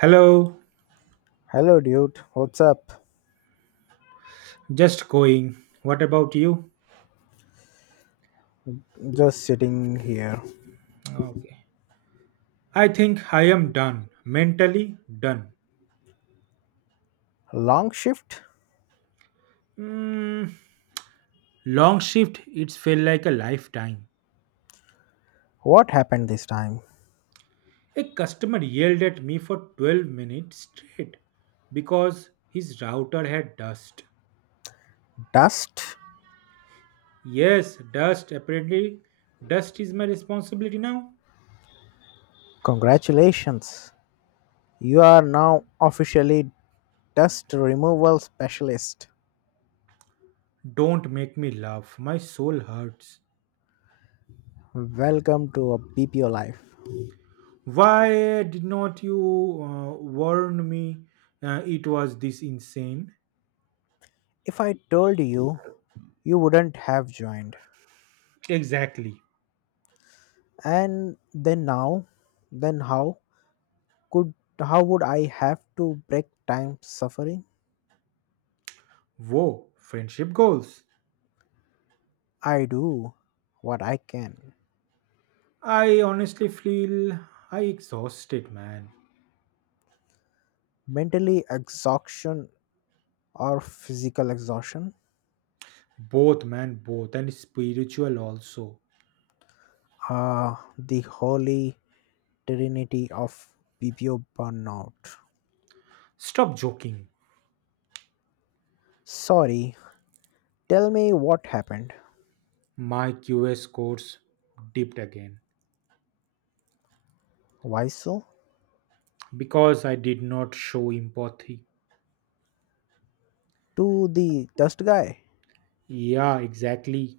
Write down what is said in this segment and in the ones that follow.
Hello, Hello, dude. What's up? just going. What about you? Just sitting here. Okay. I think I am done. Mentally done. Long shift? Mm, long shift, It felt like a lifetime. What happened this time? A customer yelled at me for 12 minutes straight because his router had dust. Dust? Yes, dust. Apparently, dust is my responsibility now. Congratulations. You are now officially dust removal specialist. Don't make me laugh. My soul hurts. Welcome to a BPO life. Why did not you warn me it was this insane? If I told you, you wouldn't have joined. Exactly. And then now, then how could how would I have to break time suffering? Whoa, friendship goals. I do what I can. I honestly feel I exhausted, man. Mentally exhaustion or physical exhaustion, Both, man, both, and spiritual also. The holy trinity of PPO burnout. Stop joking. Sorry, tell me what happened. My QS scores dipped again Why so? because I did not show empathy. To the dust guy. Yeah, exactly.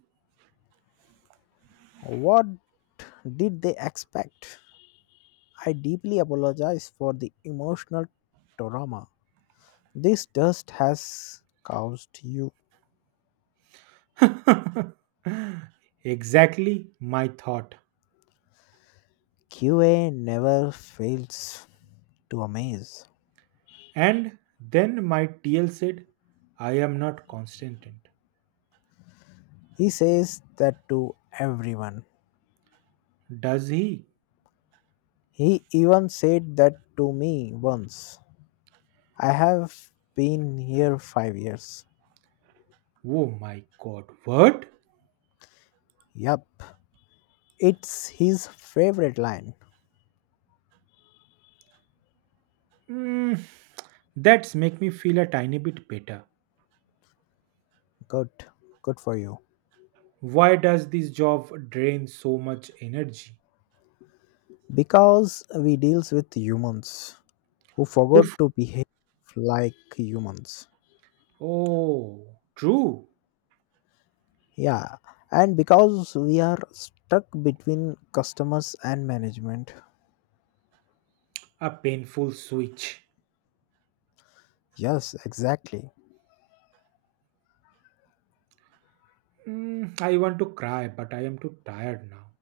What did they expect? I deeply apologize for the emotional trauma this dust has caused you. exactly my thought. QA never fails to amaze. And then my TL said, I am not constant. He says that to everyone. Does he? He even said that to me once. I have been here 5 years. Oh my god, what? Yup. It's his favorite line. Mm, that's make me feel a tiny bit better. Good. Good for you. Why does this job drain so much energy? Because we deals with humans who Oof. forgot to behave like humans. Oh, true. Yeah. And because we are stuck between customers and management. A painful switch. Yes, exactly. I want to cry, but I am too tired now.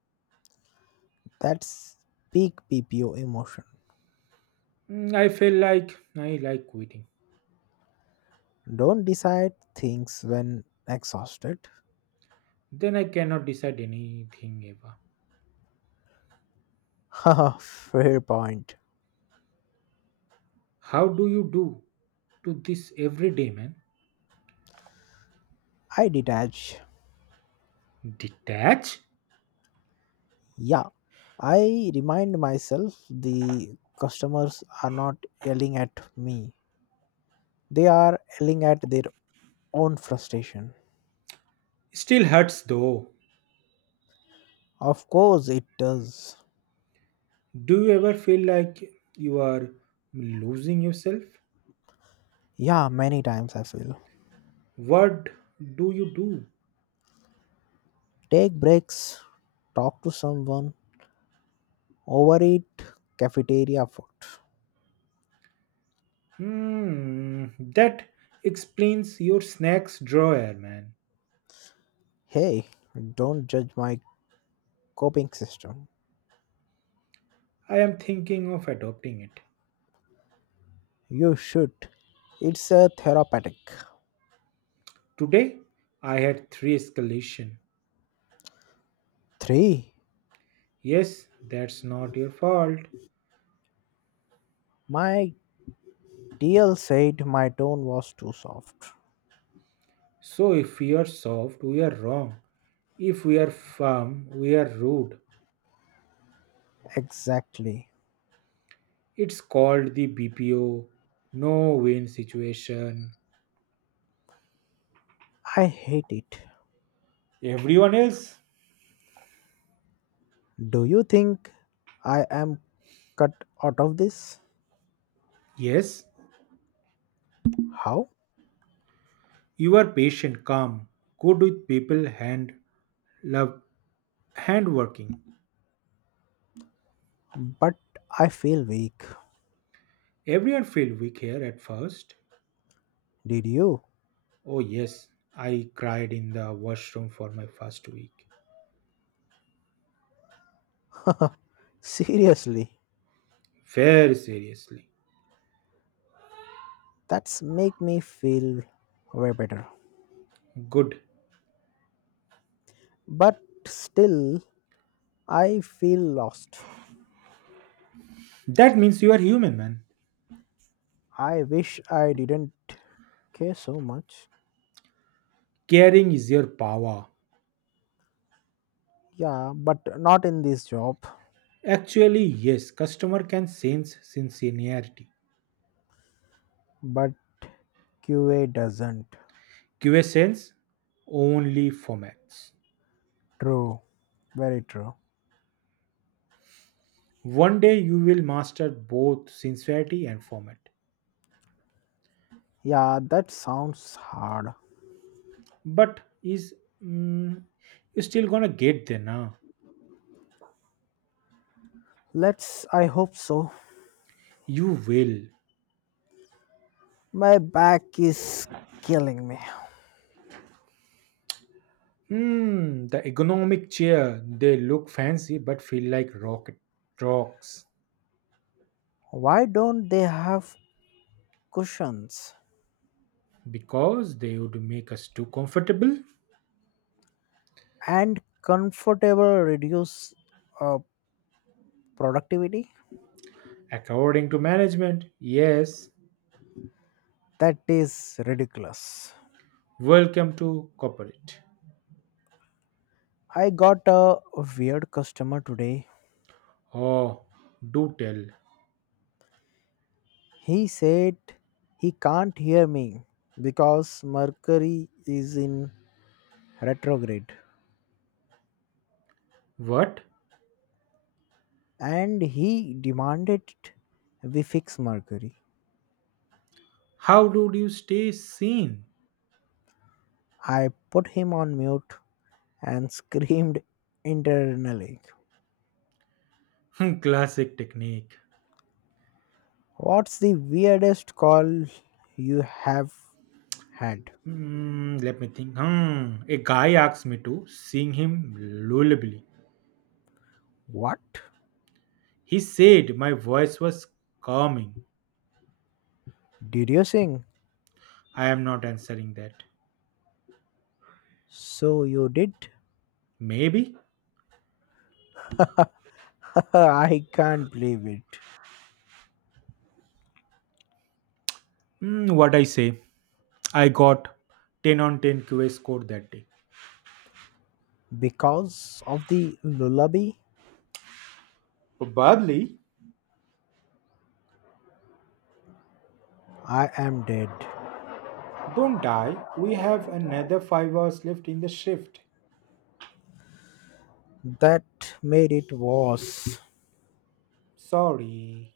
That's peak PPO emotion. I feel like I like quitting. Don't decide things when exhausted. Then I cannot decide anything ever. Haha, fair point. How do you do to this every day, man? I detach. Detach? Yeah, I remind myself the customers are not yelling at me, they are yelling at their own frustration. Still hurts though. Of course, it does. Do you ever feel like you are losing yourself? Yeah, many times I feel. What do you do? Take breaks, talk to someone, overeat, cafeteria food. Hmm, that explains your snacks drawer, man. Hey, don't judge my coping system. I am thinking of adopting it. You should. It's a therapeutic. Today, I had three escalation. 3. Yes, that's not your fault. My DL said my tone was too soft. So if we are soft, we are wrong. If we are firm, we are rude. Exactly. It's called the BPO no win situation. I hate it. Everyone else? Do you think I am cut out of this? Yes, How? you are patient, calm, good with people, hand love, hand working. But I feel weak. Everyone feel weak here at first. Did you? Oh yes, I cried in the washroom for my first week. Seriously. Very seriously. That's make me feel way better. Good. But still I feel lost. That means you are human, man. I wish I didn't care so much. Caring is your power. Yeah, but not in this job. Actually, yes, customer can sense sincerity. But QA doesn't. QSL's only formats. True, very true. One day you will master both sincerity and format. Yeah, that sounds hard. But is mm, you still gonna get there now? Let's, I hope so. You will. My back is killing me. The ergonomic chair they look fancy but feel like rocket rocks Why don't they have cushions because they would make us too comfortable. and comfortable reduce uh, productivity? According to management, yes. That is ridiculous. Welcome to corporate. I got a weird customer today. Oh, do tell. He said he can't hear me because Mercury is in retrograde. What? And he demanded we fix Mercury. How do you stay sane? I put him on mute and screamed internally. Hmm, Classic technique. What's the weirdest call you have had? Hmm, let me think. Hmm. A guy asked me to sing him lullaby. What? He said my voice was calming. Did you sing? I am not answering that. So you did? Maybe. I can't believe it. Hmm, what I say? I got 10 on 10 QA score that day. Because of the lullaby, Probably. I am dead. Don't die. We have another 5 hours left in the shift. That made it worse. Sorry.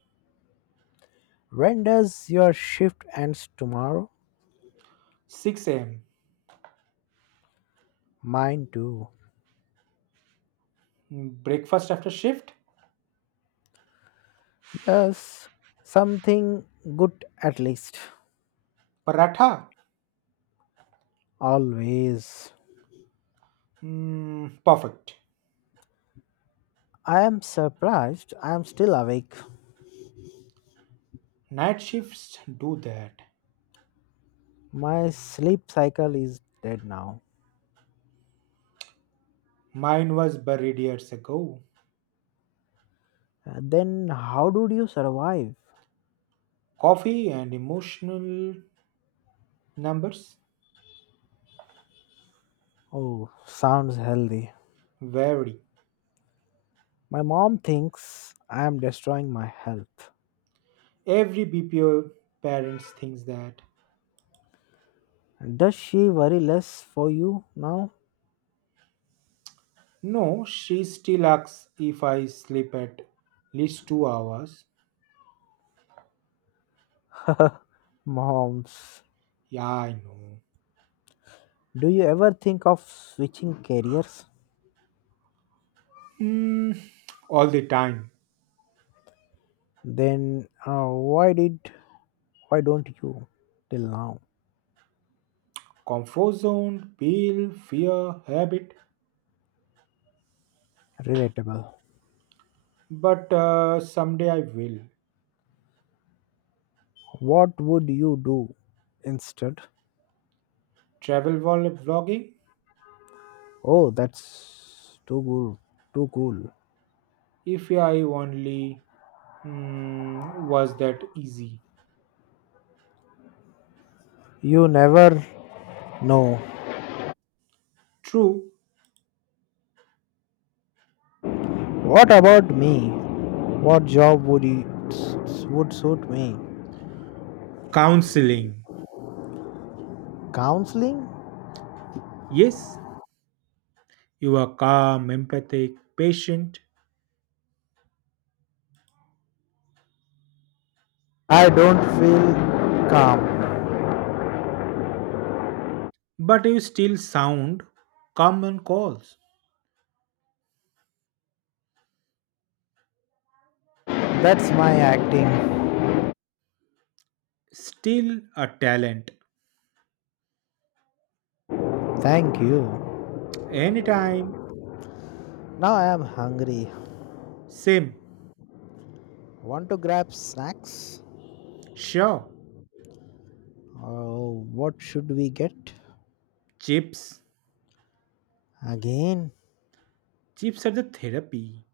When does your shift ends tomorrow? 6 am. Mine too. Breakfast after shift? Yes, something good at least. Paratha. Always. Perfect. I am surprised I am still awake. Night shifts do that. My sleep cycle is dead now. Mine was buried years ago. Then how did you survive? Coffee and emotional numbers Oh, sounds healthy. vary. My mom thinks I am destroying my health. Every BPO parents thinks that. Does she worry less for you now? No, she still asks if I sleep at least 2 hours. Moms, Yeah, I know. do you ever think of switching careers? Mm, all the time. Then why did why don't you till now? Comfort zone, pill, fear, habit. Relatable. But someday I will. What would you do instead? Travel while vlogging? Oh, that's too cool. Too cool. If I only was that easy. You never know. True What about me? What job would suit me? counseling. Counseling? Yes, you are calm, empathic, patient, I don't feel calm. but you still sound common calls. That's my acting. Still a talent. Thank you. Anytime. Now I am hungry. Same. Want to grab snacks? Sure. Oh, what should we get? Chips. Again? Chips are the therapy.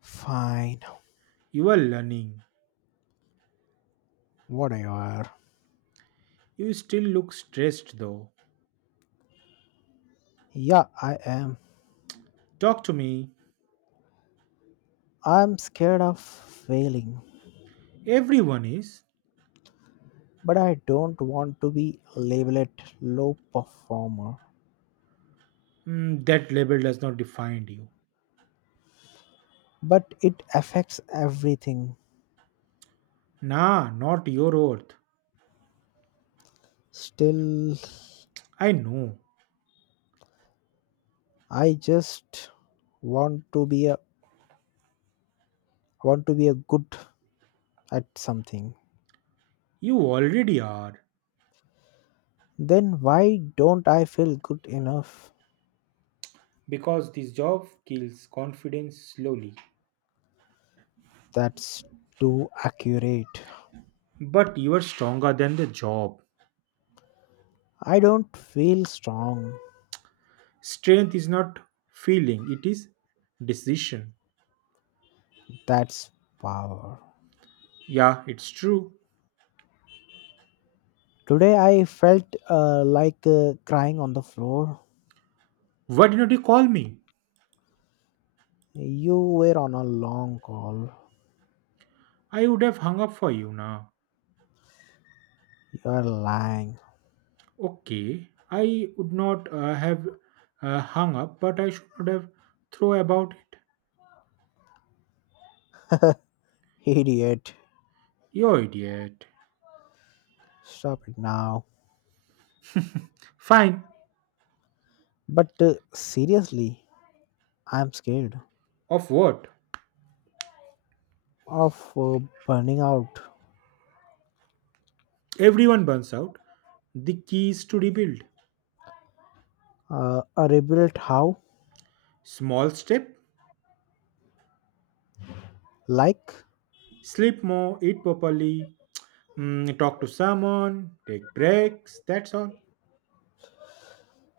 Fine. You are learning. What are you are? You still look stressed though. Yeah, I am. Talk to me. I'm scared of failing, Everyone is. but I don't want to be labeled low performer. That label does not define you. But it affects everything. Nah, not your oath. Still, I know. I just want to be a want to be a good at something. You already are. Then why don't I feel good enough? Because this job kills confidence slowly. That's too accurate. But you are stronger than the job. I don't feel strong. Strength is not feeling, it is decision. That's power. Yeah, it's true. Today I felt like crying on the floor. Why didn't you call me? You were on a long call. I would have hung up for you now. You're lying. Okay, I would not have hung up, but I should not have thrown about it. Idiot. You idiot. Stop it now. Fine. But seriously, I'm scared Of what? of burning out. Everyone burns out. The key is to rebuild. A rebuilt how? Small step, Like, sleep more, eat properly, talk to someone, take breaks, that's all.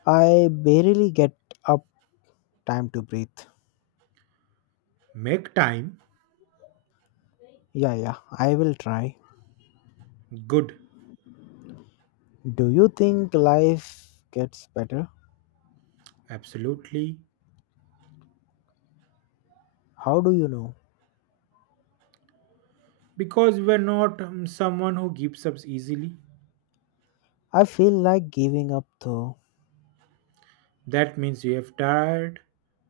I barely get up time to breathe. Make time Yeah, yeah, I will try. good, Do you think life gets better? absolutely. How do you know? Because we're not someone who gives up easily. I feel like giving up though. That means you have tired,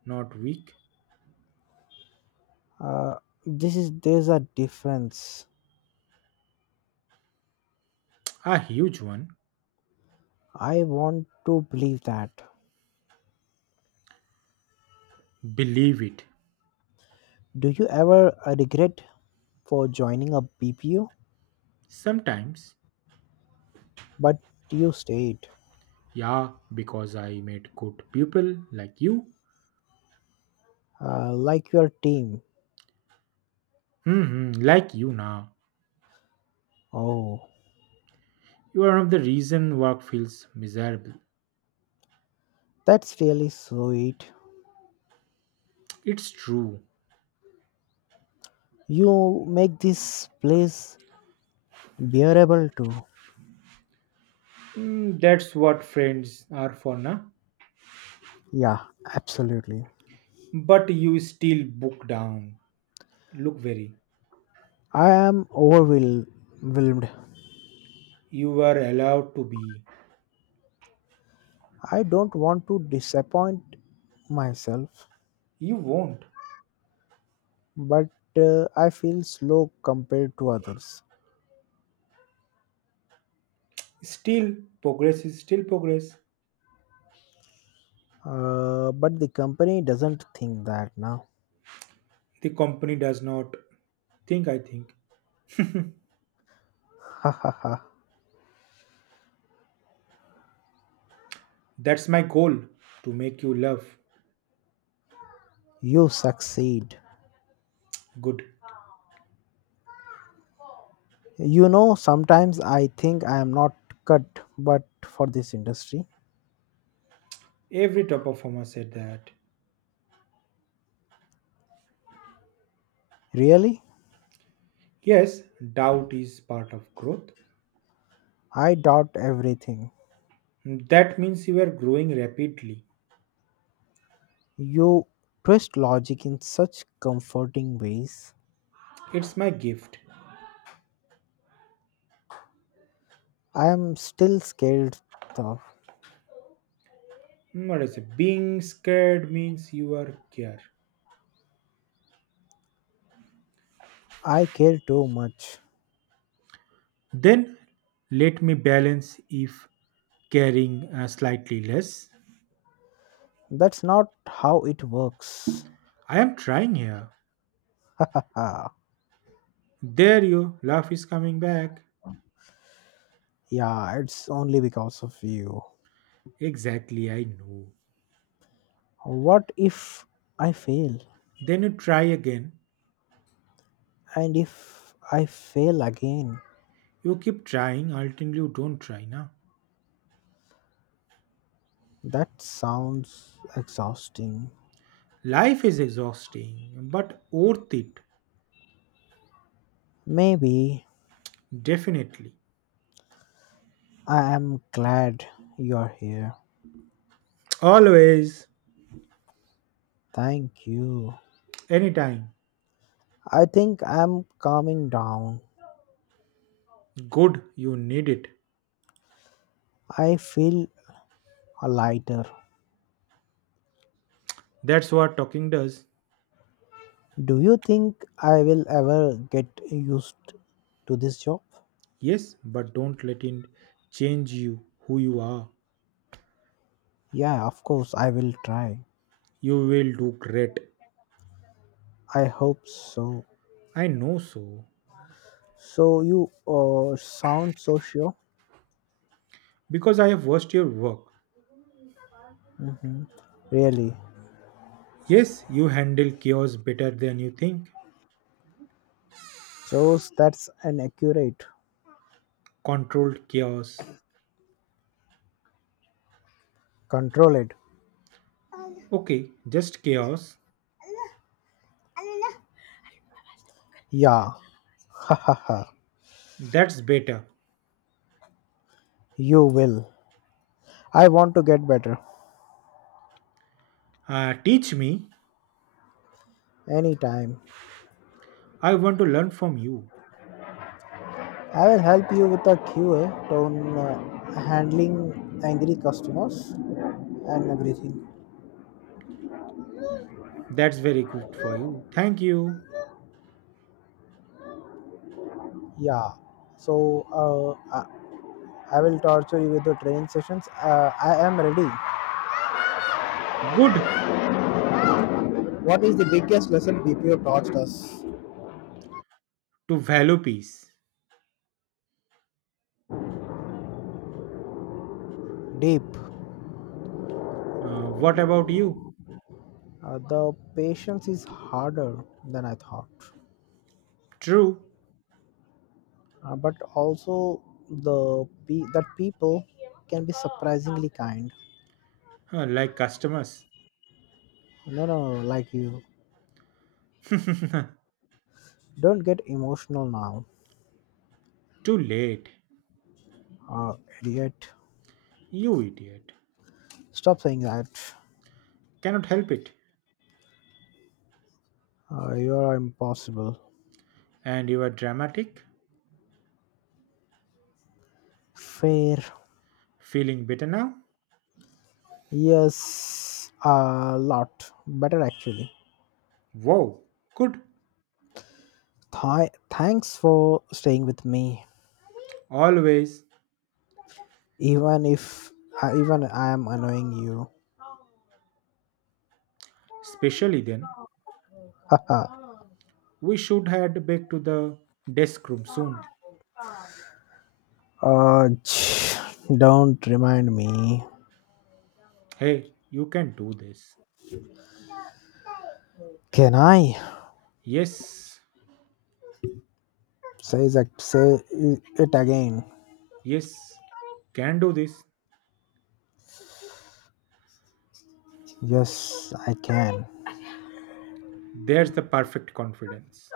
not weak. Uh, this is there's a difference. A huge one. I want to believe that. Believe it. Do you ever regret for joining a BPO Sometimes, but you stayed yeah, because I met good people like you. Like your team? Hmm, like you now. Oh, You are one of the reason work feels miserable. that's really sweet. It's true. You make this place bearable too. That's what friends are for, na? Yeah, absolutely. But you still book down. Look very. I am overwhelmed. You are allowed to be. I don't want to disappoint myself, You won't. but I feel slow compared to others. Still, progress is still progress. But the company doesn't think that now. The company does not think, I think. Ha ha ha. That's my goal to make you love You succeed. good. You know, sometimes I think I am not cut but for this industry. Every top performer said that. Really? Yes, doubt is part of growth. I doubt everything. That means you are growing rapidly. You twist logic in such comforting ways. It's my gift. I am still scared though. Hmm, what is it? Being scared means you are care. I care too much. Then let me balance if caring slightly less. That's not how it works. I am trying here. Ah, There you laugh is coming back. yeah, it's only because of you. Exactly, I know. What if I fail? Then you try again. And if I fail again? You keep trying, ultimately you don't try now. That sounds exhausting. Life is exhausting, but worth it. Maybe Definitely. I am glad you're here. Always, Thank you. anytime. I think I'm calming down. Good, you need it. I feel lighter. That's what talking does. Do you think I will ever get used to this job? Yes, but don't let it change you, who you are. Yeah, of course, I will try. You will do great. I hope so. I know so. So, you sound so sure. Because I have watched your work. Hmm. Really? Yes, you handle chaos better than you think. Shows that's an accurate. Controlled chaos. Control it. Okay, just chaos. Yeah. Ha ha ha. That's better. You will. I want to get better. Teach me. Anytime. I want to learn from you. I will help you with the QA on handling angry customers and everything. That's very good for you. Thank you. Yeah. So uh, I, I will torture you with the training sessions. I am ready. Good What is the biggest lesson BPO taught us? to value peace. Deep. What about you? The patience is harder than I thought, True. But also that people can be surprisingly kind. Like customers. No, no, like you. Too Don't get emotional now, late. uh, idiot. You idiot. Stop saying that. Cannot help it. You are impossible. And you are dramatic? Fair. Feeling better now? Yes, a lot. Better actually. Wow. Good. Thanks for staying with me, Always. even if even I am annoying you. Especially then. Haha. We should head back to the desk room soon. uh, ch- don't remind me. Hey, you can do this. Can I Yes. say that? Say it again. Yes. Can do this. Yes, I can. There's the perfect confidence.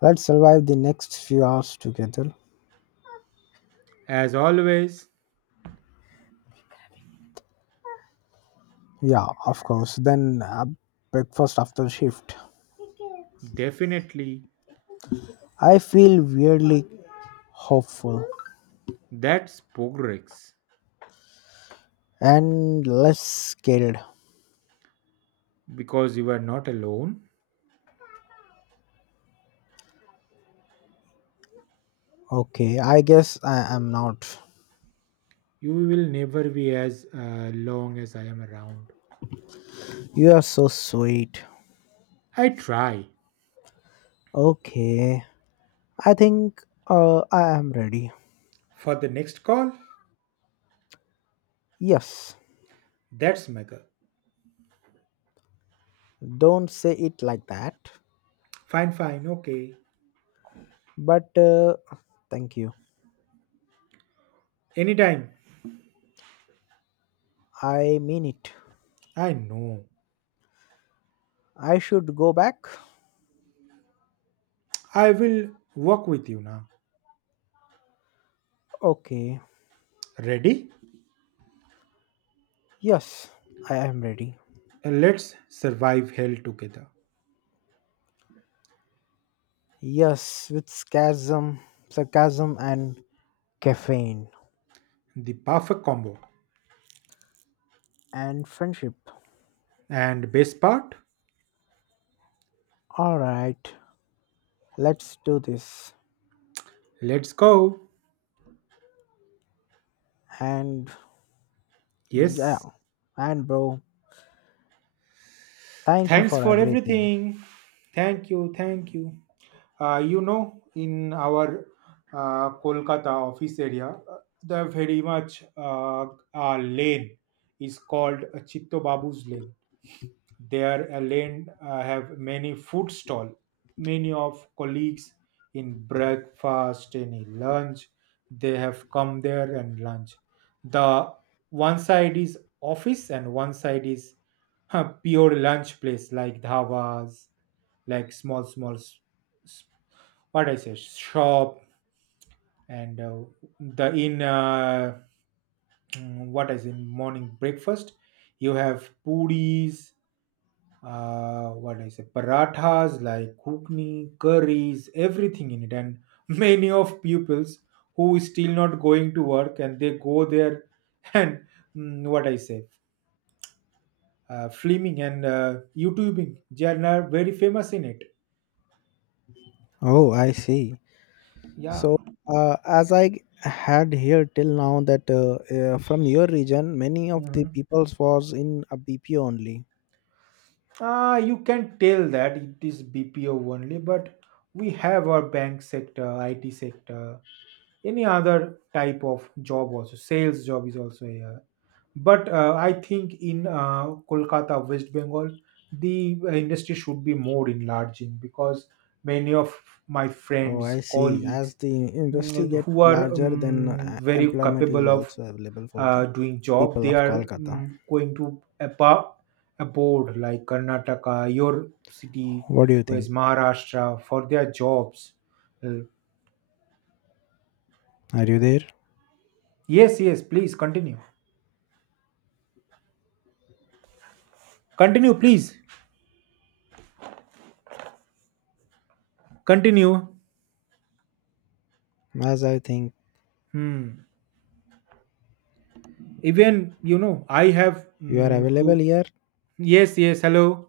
Let's survive the next few hours together. As always, Yeah, of course. Then breakfast after shift. definitely I feel weirdly hopeful that's progress. and less scared. Because you are not alone, Okay, I guess I am not. you will never be as long as I am around. You are so sweet. I try. Okay, I think I am ready. For the next call? Yes, That's mega. don't say it like that. Fine, fine, okay. But thank you. Anytime. I mean it. I know. I should go back. I will work with you now. Okay, Ready? yes, I am ready. Let's survive hell together. Yes, with sarcasm, sarcasm and caffeine The perfect combo. and friendship. And best part? All right. Let's do this. Let's go. And Yes. yeah, and bro, thank you Thanks for for everything. everything. Thank you. Thank you. You know, in our Kolkata office area, the very much lane is called Chitto Babu's lane their lane have many food stall many of colleagues in breakfast and in lunch they have come there and lunch the one side is office and one side is pure lunch place like dhavas like s- what I say shop and the in what is in morning breakfast you have puris what do I say, parathas like kukni, curries, everything in it. And many of pupils who is still not going to work and they go there and what I say, filming and YouTubing. They are now very famous in it. Oh, I see. Yeah. So, as I had here till now that from your region, many of the Mhm. peoples was in a BPO only. Ah, you can tell that it is BPO only, but we have our bank sector, IT sector, any other type of job also. Sales job is also here. But I think in Kolkata, West Bengal, the industry should be more enlarging because many of my Oh, I friends, see. colleagues, As the industry get who are larger, then very employment is capable of also available for the doing job, people they of are Kolkata. Going to abroad like Karnataka, your city, What do you where's think? Maharashtra for their jobs. Uh, Are you there? yes, yes, please continue. Continue, please. Continue. As I think Hmm. Even you know I have you are available to here, yes yes hello